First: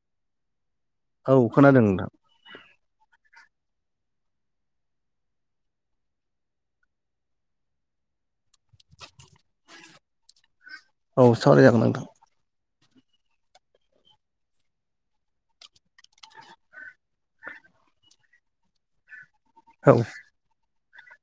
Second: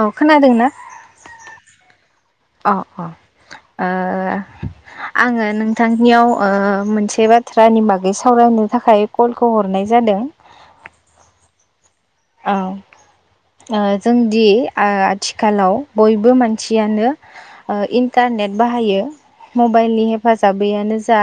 औ खोनादों ना? औ खोनादों नोंथां [inaudible] अ अ ओ आङो नोंथांनियाव ओ मोनसे बाथ्रानि बागै सावरायनो थाखाय कलखौ हरनाय जा जादों औ सावराय जागोन नोंथां औ। ओ जोंदि ओ आथिखालाव बयबो मानसियानो ओ इन्टा नेट बाहायो औ मबाइनि हेफाजाबैयानो ज जा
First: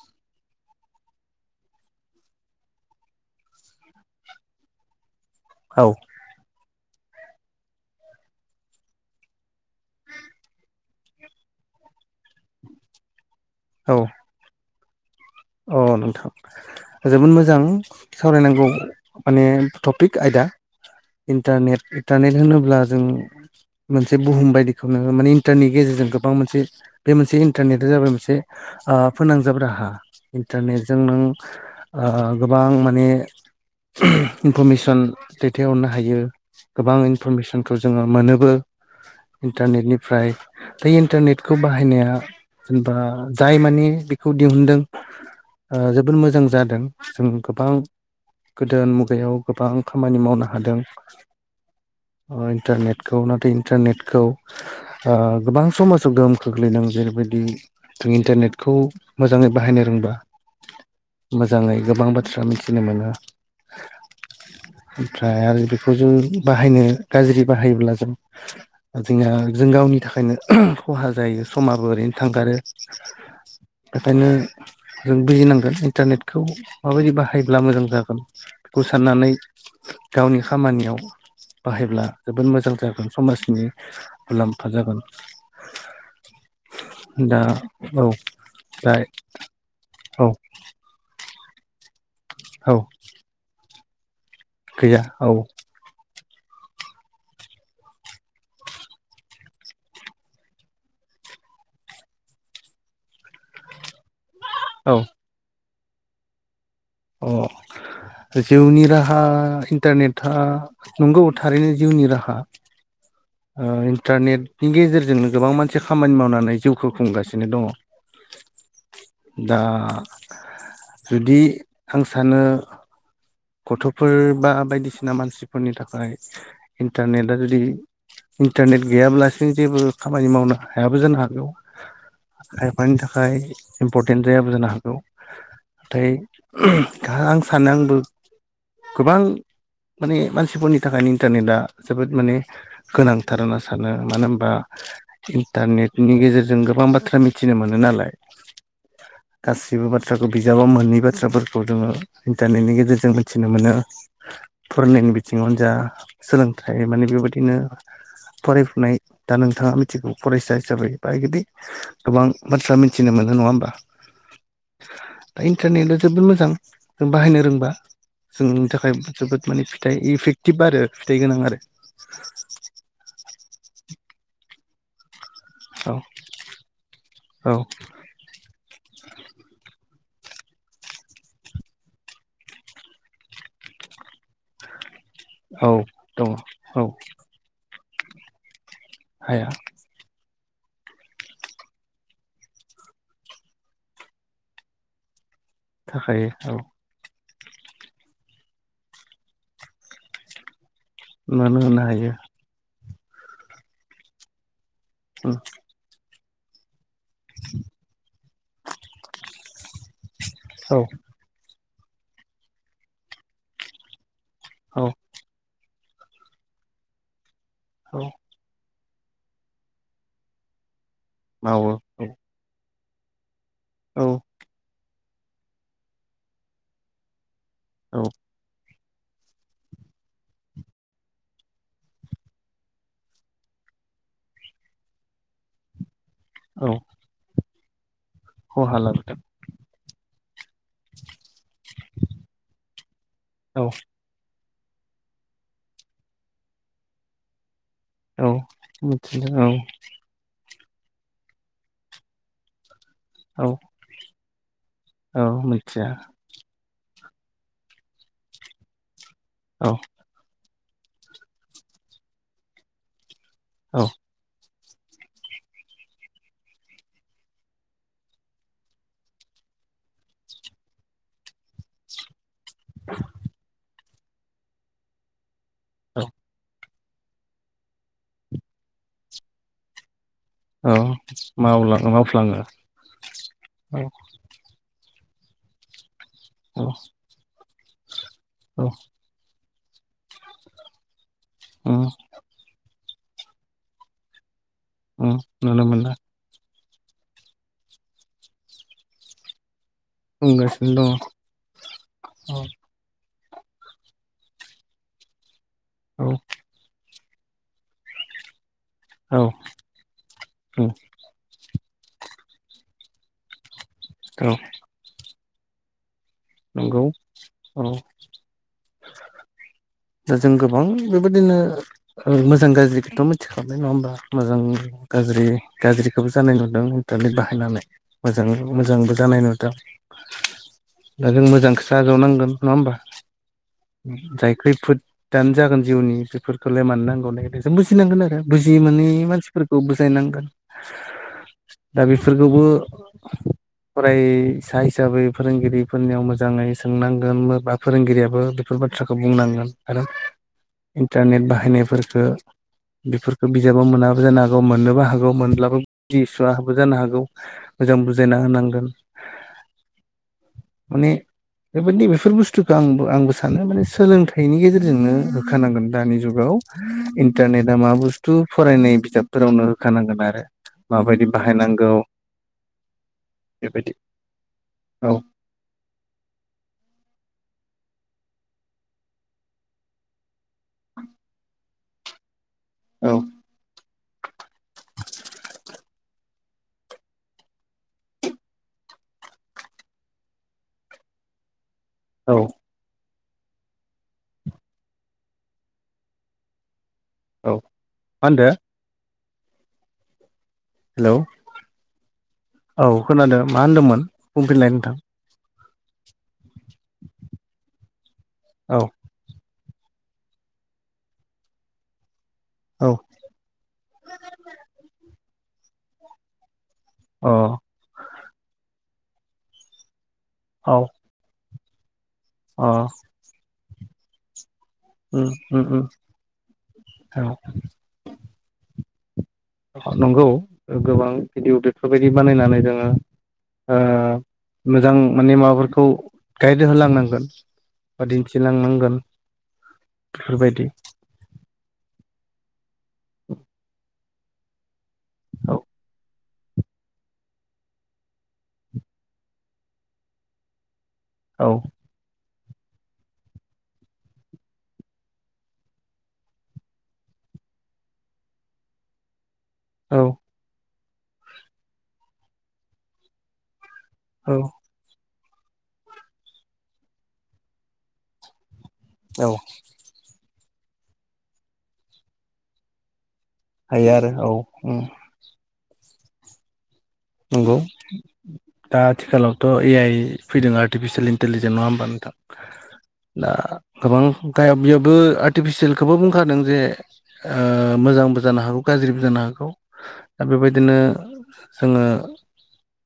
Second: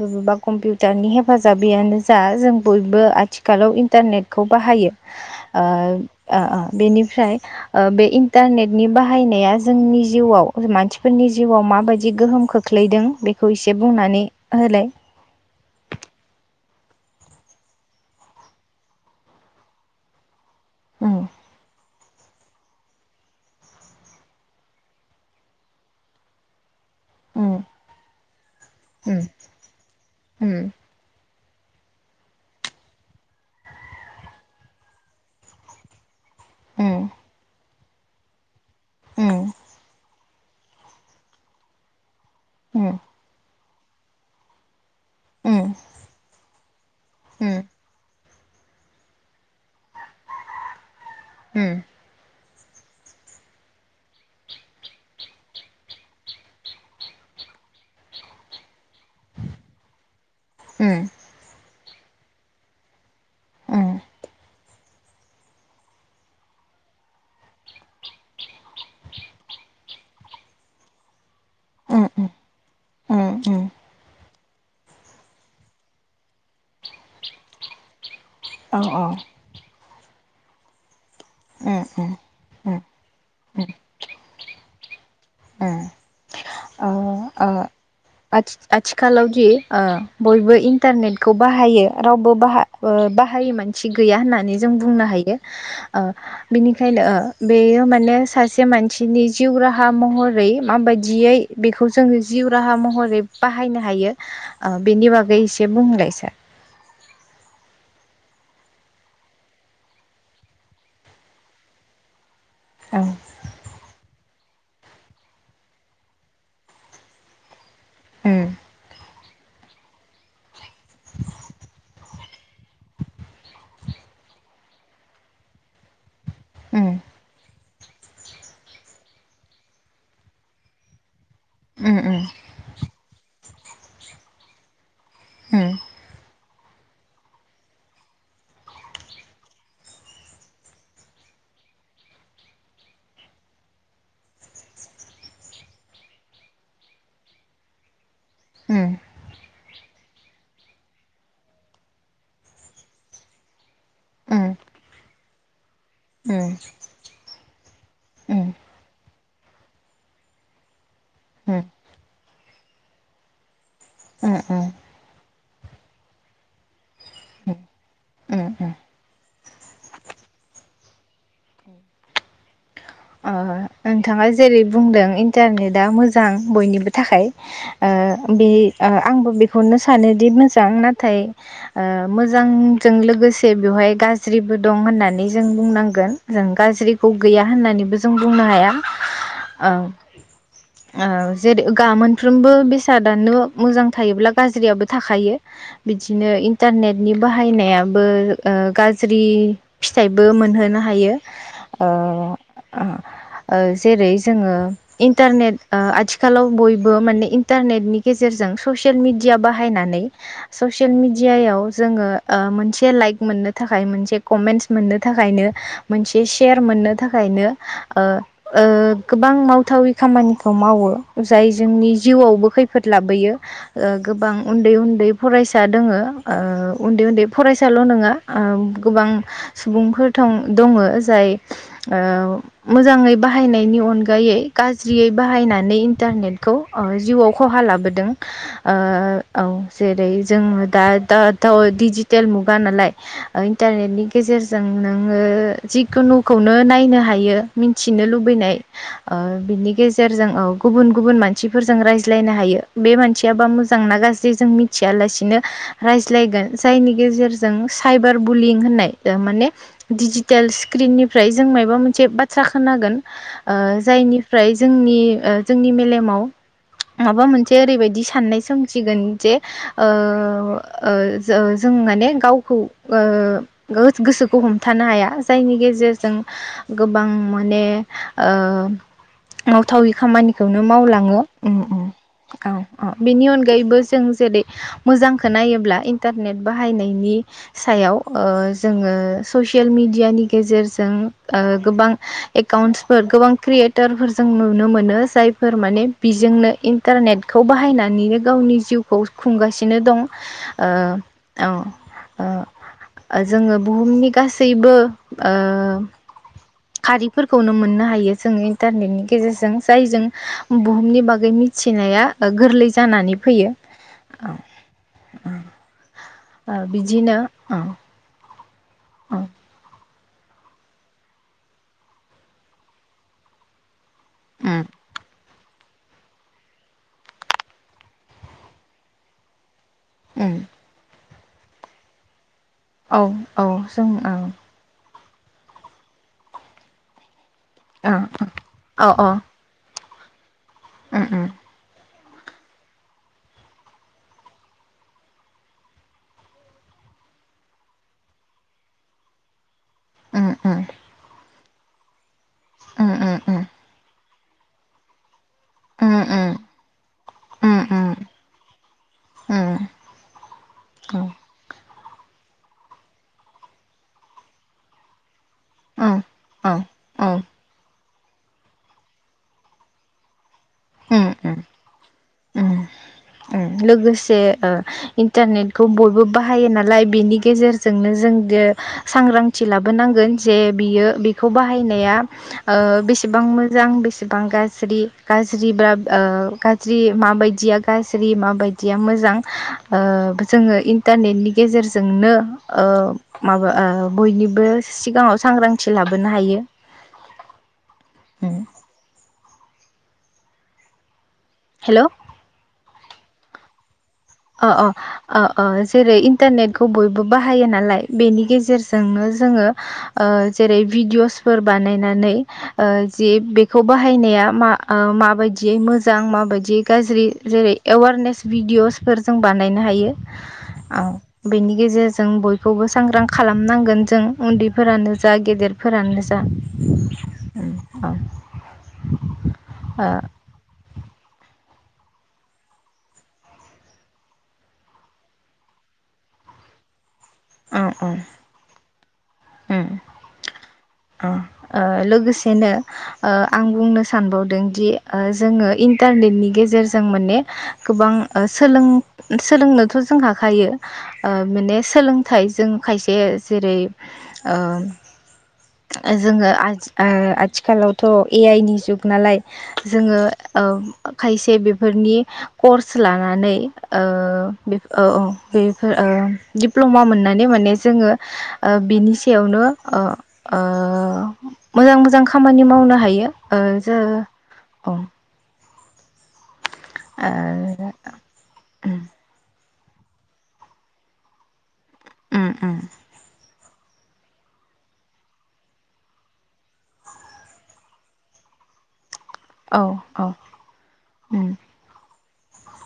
बबेबा कम्पिउटारनि हेफाजाबैयानो जा जों बयबो आथिखालाव इन्टारनेट खौ बाहायो ओ औ ओ ओ बेनिफ्राय ओ बे इन्टारनेटनि बाहायनाया जोंनि जिउआव मानसिफोरनि जिउआव मा माबायदि गोहोम खोख्लैदों बेखौ एसे औ बुंनानै होलाय। अ नोंथां जोबोद मोजां सावरायनांगौ माने टपिक आयदा उम इन्टारनेट - - इन्टारनेट होनोब्ला जों मोनसे बुहुम बायदिखौनो माने इन्टारनि गेजेरजों गोबां मोनसे बे मोनसे उम इन्टारनेटा जाबाय मोनसे ओ फोनांजाब राहा। उम इन्टारनेटजों नों ओ गोबां माने इनफरमेसन दैथायहरनो हायो उम गोबां इनफरमेसनखौ जोङो मोनोबो उम इन्टारनेटनिफ्राय बे इन्टारनेटखौ बाहायनाया उम जेनबा जाय माने बेखौ दिहुनदों उम ओ जोबोद मोजां जादों जों उम गोबां गोदान मुगायाव गोबां खामानि मावनो हादों। उम। ओ इन्टारनेटखौ नाथाय इन्टारनेटखौ ओ गोबां समाजाव गोहोम खोख्लैदों जेरैबायद दि जों इन्टारनेटखौ मोजाङै बाहायनो रोंबा मोजाङै गोबां बाथ्रा मिथिनो मोनो [inaudible] ओमफ्राय आरो बेखौ जों बाहायनो गाज्रि बाहायोब्ला जों जोंहा जों गावनि नि थाखायनो खहा जायो समाबो उम ओरैनो थांगारो उम उम उम [inaudible] बेखायनो जों बुजिनांगोन इन्टारनेटखौ माबायदि बाहायब्ला मोजां जागोन औ बेखौ औ साननानै गावनि खामानियाव उम बाहायब्ला उम जोबोद मोजां उम जागोन समाज नि उम मुलाम्फा जागोन [inaudible] दा औ दा आ-आथिखालावदि ओ औ बयबो इन्टारनेटखौ बाहायो रावबो बाहा औ बाहायै मानसि गैया होननानै जों गैया बुंनो औ हायो ओ बिनिखायनो ओ बेयो माने सासे मानसिनि जिउ राहा महरै माबायदियै बेखौ जोङो जिउ राहा मह महरै बाहायनो हायो औ बेनि बागै एसे बुंलाय सार अह जिउनि राहा इन्टारनेटआ नंगौ थारैनो जिउनि राहा औ ओ इन्टारनेटनि गेजेरजोंनो गोबां मानसि खामानि मावनानै जिउखौ खुंगासिनो दङ। हम दा जुदि आं सानो गथ'फोर बा बायदिसिना मानसिफोरनि थाखाय उम इन्टारनेटआ जुदि इन्टारनेट गैयाब्लासिनो जेबो खामानि मावनो हायाबो जानो हागौ। उम उम खायफानि थाखाय इम्परटेन्ट जायाबो जानो हागौ उम नाथाय आं सानो आंबो गोबां माने मानसिफोरनि थाखायनो इन्टारनेटआ जोबोद माने गोनांथार होनना सानो मानो होनबा इन्टारनेटनि गेजेरजों गोबां बाथ्रा मिथिनो मोनो नालाय उम गासिबो बाथ्राखौ बिजाबाव मोनै बाथ्राफोरखौ जोङो इन्टारनेटनि गेजेरजों जों मिथिनो मोनो उम फरायनायनि बिथिङावनो जा उम सोलोंथाइ माने बेबायदि बिदिनो उम उम फरायफुनाय दा नोंथाङा मिथिगौ फरायसा हिसाबै बा बिदि गोबां बाथ्रा मिथिनो मो नो नङा होमबा उम उम दा इन्टारनेटआ जोबोद मोजां जों बाहायनो उम रोंबा उम जोंनि उम थाखाय जोबोद माने फिथाइ इफेक्टिभ आरो फिथाइ गोनां आरो ओ नोंथाङा जेरै बुंदों इन इन्टारनेटा औ मोजां बयनिबो थाखाय औ ओ बे ओ आंबो बेखौनो सा नोदि मोजां नाथाय ओ मोजांजों लोगोसे बेवहाय गाज्रिबो दं होननानै नै जों औ बुंनांगोन दङ जों औ गाज्रिखौ गैया होननानैबो जों बुंनो हाया। हाया औ जेरै ग मोनफ्रोमबो बेसादानो मोजां थायोब्ला गाज्रियाबो थाखायो। थाखायो बिदिनो औ इन्टारनेटनि बाहायनायाबो ओ गाज्रि फिथाइबो मोनहोनो हायो मानो होनो हायो ओ जेरै जोङो इन्टारनेट ओ आथिखालाव बय बो माने इन्टारनेटनि गेजेरजों ससियेल मिडिया बाहायनानै ससियेल औ मिडियायाव जोङो ओ मोनसे लाइक मोननो थाखाय मोनसे कमेन्टस औ मोननो थाखायनो मोनसे सेयार मोननो थाखायनो औ ओ ओ गोबां मावथावि खामानिखौ मावो जाय मावो जोंनि औ जिउआवबो खैफोद लाबोयो। ओ औ गोबां उन्दै उन्दै फरायसा दङो ओ उन्दै उन्दै फरायसाल' औ नङा ओम गोबां सुबुंफोर थं-दङ जाय ओ मोजाङै बाहायनायनि अनगायै गाज्रियै बाहायनानै इन्टारनेटखौ औ ओ जिउआव खहा लाबोदों। ओ खहा लाबोदों औ जेरै जोङो दा दाथ डिजिटेल मुगा नालाय औ इन्टारनेटनि गेजेरजों जों नोङो जिखुनुखौनो नायनो हायो मिनथि नो औ लुबैनाय ओ मिथिदों बिनि गेजेरजों गुबुन गुबुन मानसिफोरजों रायज्लायनो हायो। बे औ मानसियाबा मोजांना गाज्रि जों मिथिया औ लासिनो मिथिया रायज्लायगोन जायनि गेजेरजों सायबार बुलिं होननाय माने औ डिजिटेल स्क्रिननिफ्राय जों मबा मोनसे बाथ्रा खोनागोन ओ औ जायनिफ्राय जोंनि ओ जोंनि मेलेमाव माबा मोनसे ओरैबायदि साननाय सोमजिगोन जे ओ ओ जो-जो माने गाव खौ ओ गोसोखौ हमथानो हाया जायनि औ गेजेरजों गोबां माने ओ मावथावै खामानि खौनो औ मावलाङो मावला मावफ्लाङो औ औ बेनि अनगायैबो औ जों जेरै मोजांखो नायोब्ला इन्टारनेट औ बाहायनायनि सायाव ओ औ जोङो ससियेल मिडियानि गेजेरजों ओ उम गोबां एकाउन्टसफोर गोबां क्रियेटारफोरजों नुनो मोनो उम जायफोर नुनो माने मोनला बिजोंनो इन्टारनेटखौ बाहायनानैनो गावनि जिउखौ खुंगासि बिदिनो दं बुंगासिनो दङ ओ औ ओ जोङो बुहुमनि गासैबो ओ औ खारिफोरखौनो मोननो हायो जोङो इन्टारनेटनि औ गेजेरजों जायजों औ बुहुमनि बागै मिथिनाया गोरलै जानानै फैयो औ ओ नंगौ बिदिनो ओ औ ओ। दा जों गोबां बेबायदिनो मोजां गाज्रिखौथ मिथिखाबाय नङा होमबा? मोजां उम गाज्रि गाज्रिखौबो जानाय नुदों इन्टारनेट बाहायनानै मोजां मोजांबो जानाय नुदों उम। दा जों मोजांखोसो आजावनांगोन नङा होमबा औ औ जों औ जाय खैफोद दानो जागोन जिउनि बेफोरखौलाय मानो नांगौ होन्नाय बायदि जों बुजिनांगोन आरो बुजि ओ अ मोनै अ मानसिफोरखौ बुजाय नांगोन उम उम। बिफोरखौबो फराय सा हिसाबै फोरोंगिरि फोरनियाव मोजाङै सोंनांगोन बा फोरोंगिरियाबो बेफोर बाथ्राखौ बुंनांगोन आरो उम उम इन्टारनेट बाहायनायफोरफोरखो उम उम बेफोरफोरखो उम बिजाबाव मोनाबो जानो हागौ मोननोबो हागौ मोन ब्लाबो उम उम बिदिस्राबो जानो हागौ उम मोजां उम बुजायना होनांगोन उम। माने औ बेबायदि बेफोर बुस्थुखौ आंबो आंबो सानो माने सोलोंथाइनि गेजेरजोंनो होनांगोन औ दानि जुगाव औ औ इन्टारनेटा मा बुस्थु फरायनाय बिजाबफोरावनो होखानांगोन आरो माबायदि उम उम बाहायनांगौ उम उम बेबायदि लोगोसे ओ औ इन्टारनेटखौ बय बो बाहायो नालाय बेनि गेजेरजोंनो जों सांग्रांथि लाबोनांगोन जे बियो बेखौ बाहायनाया ओ औ बेसेबां मोजां बेसेबां गाज्रि गाज्रिब्ला ओ गाज्रि माबायदिया गा ज्रि माबायदिया मोजां ओ जोङो इन्टारनेटनि गेजेरजोंनो औ ओ माबा ओ बयनिबो सिगाङाव सांग्रांथि लाबोनो हायो। औ मा होनदों? हेलौ' हेल' औ खोनादों मा होनदोंमोन? बुंफिनलाय अ अ नोंथां अ अ जेरै इन्टारनेटखौ बयबो बाहायो नालाय बेनि औ गेजेरजोंनो जोङो ओ जेरै भिडिअ'सफोर बानायनानै ओ औ जि बेखौ बाहायनाया मा ओ माबायदियै मोजां माबायदियै गाज्रि अ जेरै एवारनेस भिडिअ'सफोर जों बानायनो हायो औ बेनि गेजेरजों अ बयखौबो सांग्रां खालामनांगोन जों उन्दै फोरानो उम जा उम उम गेदेरफोरानो जा औ। ओ नंगौ गोबां भिडिअ बेफोरबायदि बानायनानै जोङो ओ मोजां माने माबाफोरखौ गाइड होलांनांगोन। उम बा उम दिन्थिलांनांगोन उम बेफोरबायदि ओ लोगोसेनो ओ आं बुंनो सानबावदों दि ओ औ जोङो इन्टारनेटनि गेजेरजों माने गोबां ओ सोलों सोलोंनोथ' जों हाखायो। ओ औ माने सोलोंथाइ जों खायसे जेरै ओ ओ जोङो आथि आथिखालावथ' ए आइ नि जुग नालाय। औ जोङो ओ खायसे बेफोरनि कर्स लानानै ओ बे औ औ बेफोर ओ दिप्ल'मा मोननानै माने जोङो ओ बिनि औ सायावनो ओ ओ मोजां मोजां खामानि मावनो हायो। ओ हायो जो आरो औ उम अ नंगौ दा उम आथिखालावथ' ए आइ फैदों आर्टिफिसियेल इन्टेलिजेन नङा होमबा? उम उम दा गोबां गाया बिबो आर्टिफिसियेलखौबो बुंखादों जे ओ मोजांबो जानो हागौ गाज्रिबो जानो हागौ औ दा औ बेबायदिनो उम जोङो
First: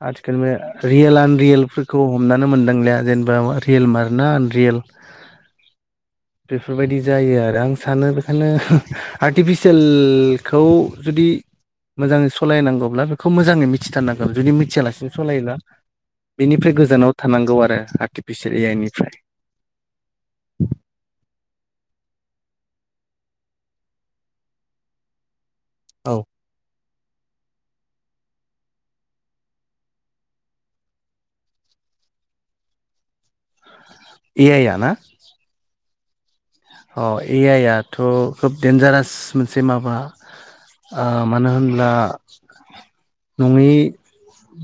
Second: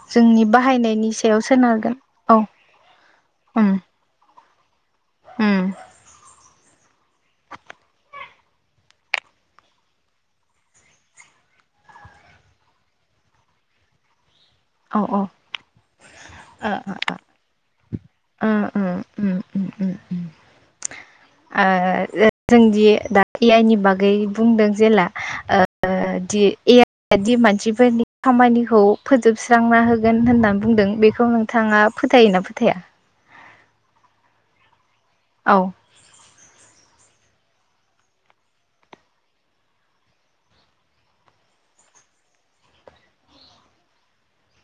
आथिखाल जोंनि बे बाहायनायनि रियेल सायाव सोनारगोन आनरियेलफोरखौ औ हमनानै मोनदांलिया जेनेबा रियेल मारना आन रियेल ओम। बेफोरबायदि जायो आरो आं सानो बेखायनो आर्टिफिसियेलखौ जुदि मोजाङै सलायनांगौब्ला बेखौ मोजाङै मिथिथारनांगौ जुदि औ मिथियालासिनो औ सलायोब्ला ओ बेनिफ्राय गोजानाव ओ थानांगौ आरो आर्टिफिसियेल ए आइ निफ्राय। आ जोंदि दा ए आइ नि बागै बुंदों जेला ओ औ दि ए आइ दि मानसिफोरनि खामानिखौ फोजोब सुस्रांना होगोन होननानै बुंदों बेखौ नोंथाङा फोथायोना फोथाया? ए आइ या ना? औ। अ ए आइआथ' खोब दडेनजारास मोनसे माबा ओ मानो होनब्ला नङि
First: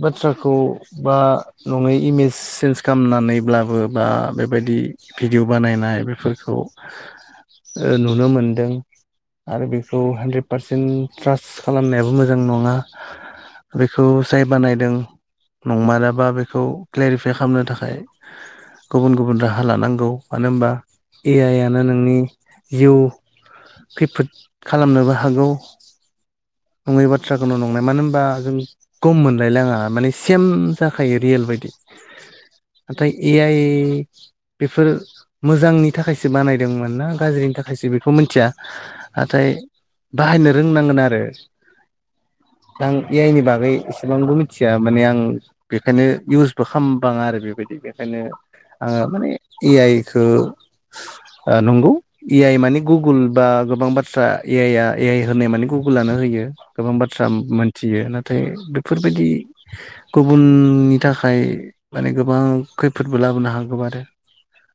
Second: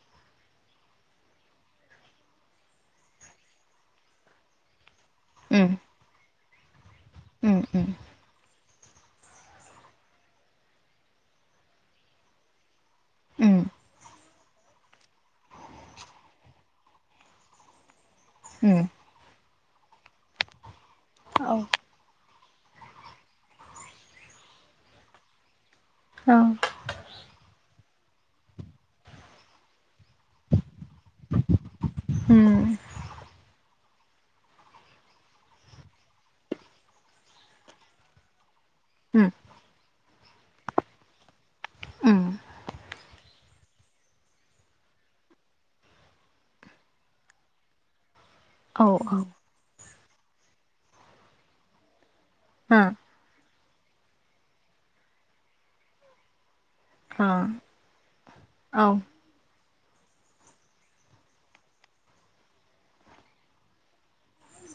बाथ्राखौ बा नङै इमेज सेन्स खालामनानैब्लाबो बा बेबायदि भिडिअ' उम बानायनाय बेफोरखौ ओ उम उम नुनो मोनदों। आरो बेखौ हानद्रेद पारसेन्ट ट्रास खालामनायाबो मोजां नङा। उम बेखौ जाय बानायदों नंमाराबा बेखौ क्लेरिफाइ खालामनो थाखाय उम गुबुन गुबुन राहा लानांगौ मानो होनबा ए औ आइ आ नि जिउ खैफोद खालामनोबो हागौ। औ। नङै बाथ्राखौनो नंनाय मानो होनबा जों गम मोनलायलाङा माने सेम जाखायो रियेल बायदि उम नाथाय ए आइ बेफोर मोजांनि थाखायसो बानायदोंमोन ना गाज्रिनि थाखायसो बेखौ मिनथिया। उम नाथाय बाहायनो रोंनांगोन आरो। उम। आं ए आइनि बागै एसेबांबो मिथिया माने आं बेखायनो इउसबो खामबाङा आरो। बेबायदि बेखायनो औ आङो औ माने ए आइखौ ओ नंगौ ए आइ मानि ओ गुगोल बा गोबां बाथ्रा ए आइ आ ए आइ होनाय माने गुगोलानो होयो। गोबां बाथ्रा मोनथियो नाथाय ओ औ बेफोरबायदि गुबुननि थाखाय माने गोबां खैफोदबो लाबोनो हागौ आरो।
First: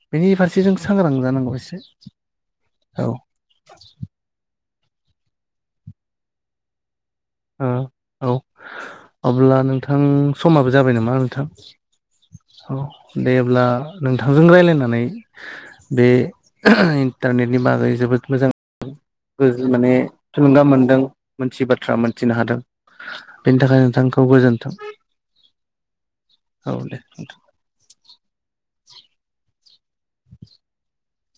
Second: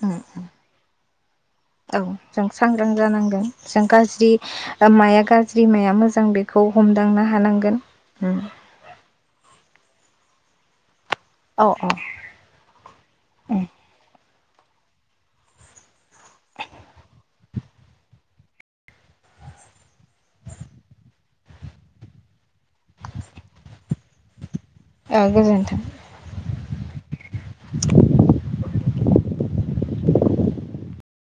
उम बेनि फारसे जों सांग्रां जानांगौ। एसे औ जों सांग्रां औ जानांगोन जों गाज्रि माया गाज्रि माया मोजां बेखौ हमदांनो हानांगोन औ उम। अब्ला नोंथां समाबो जाबाय नामा नोंथां औ औ औ दे उम अब्ला नों बिथांजों रायज्लायनानै बे इन्टारनेटनि बागै जोबोद मोजां [unintelligible] माने थुलुंगा मोनदों मोनसे बाथ्रा मोन थिनो हादों बेनि थाखाय नोंथांखौ गोजोन्थों औ गोजोन्थों। औ दे नोंथां। [unintelligible] [unintelligible]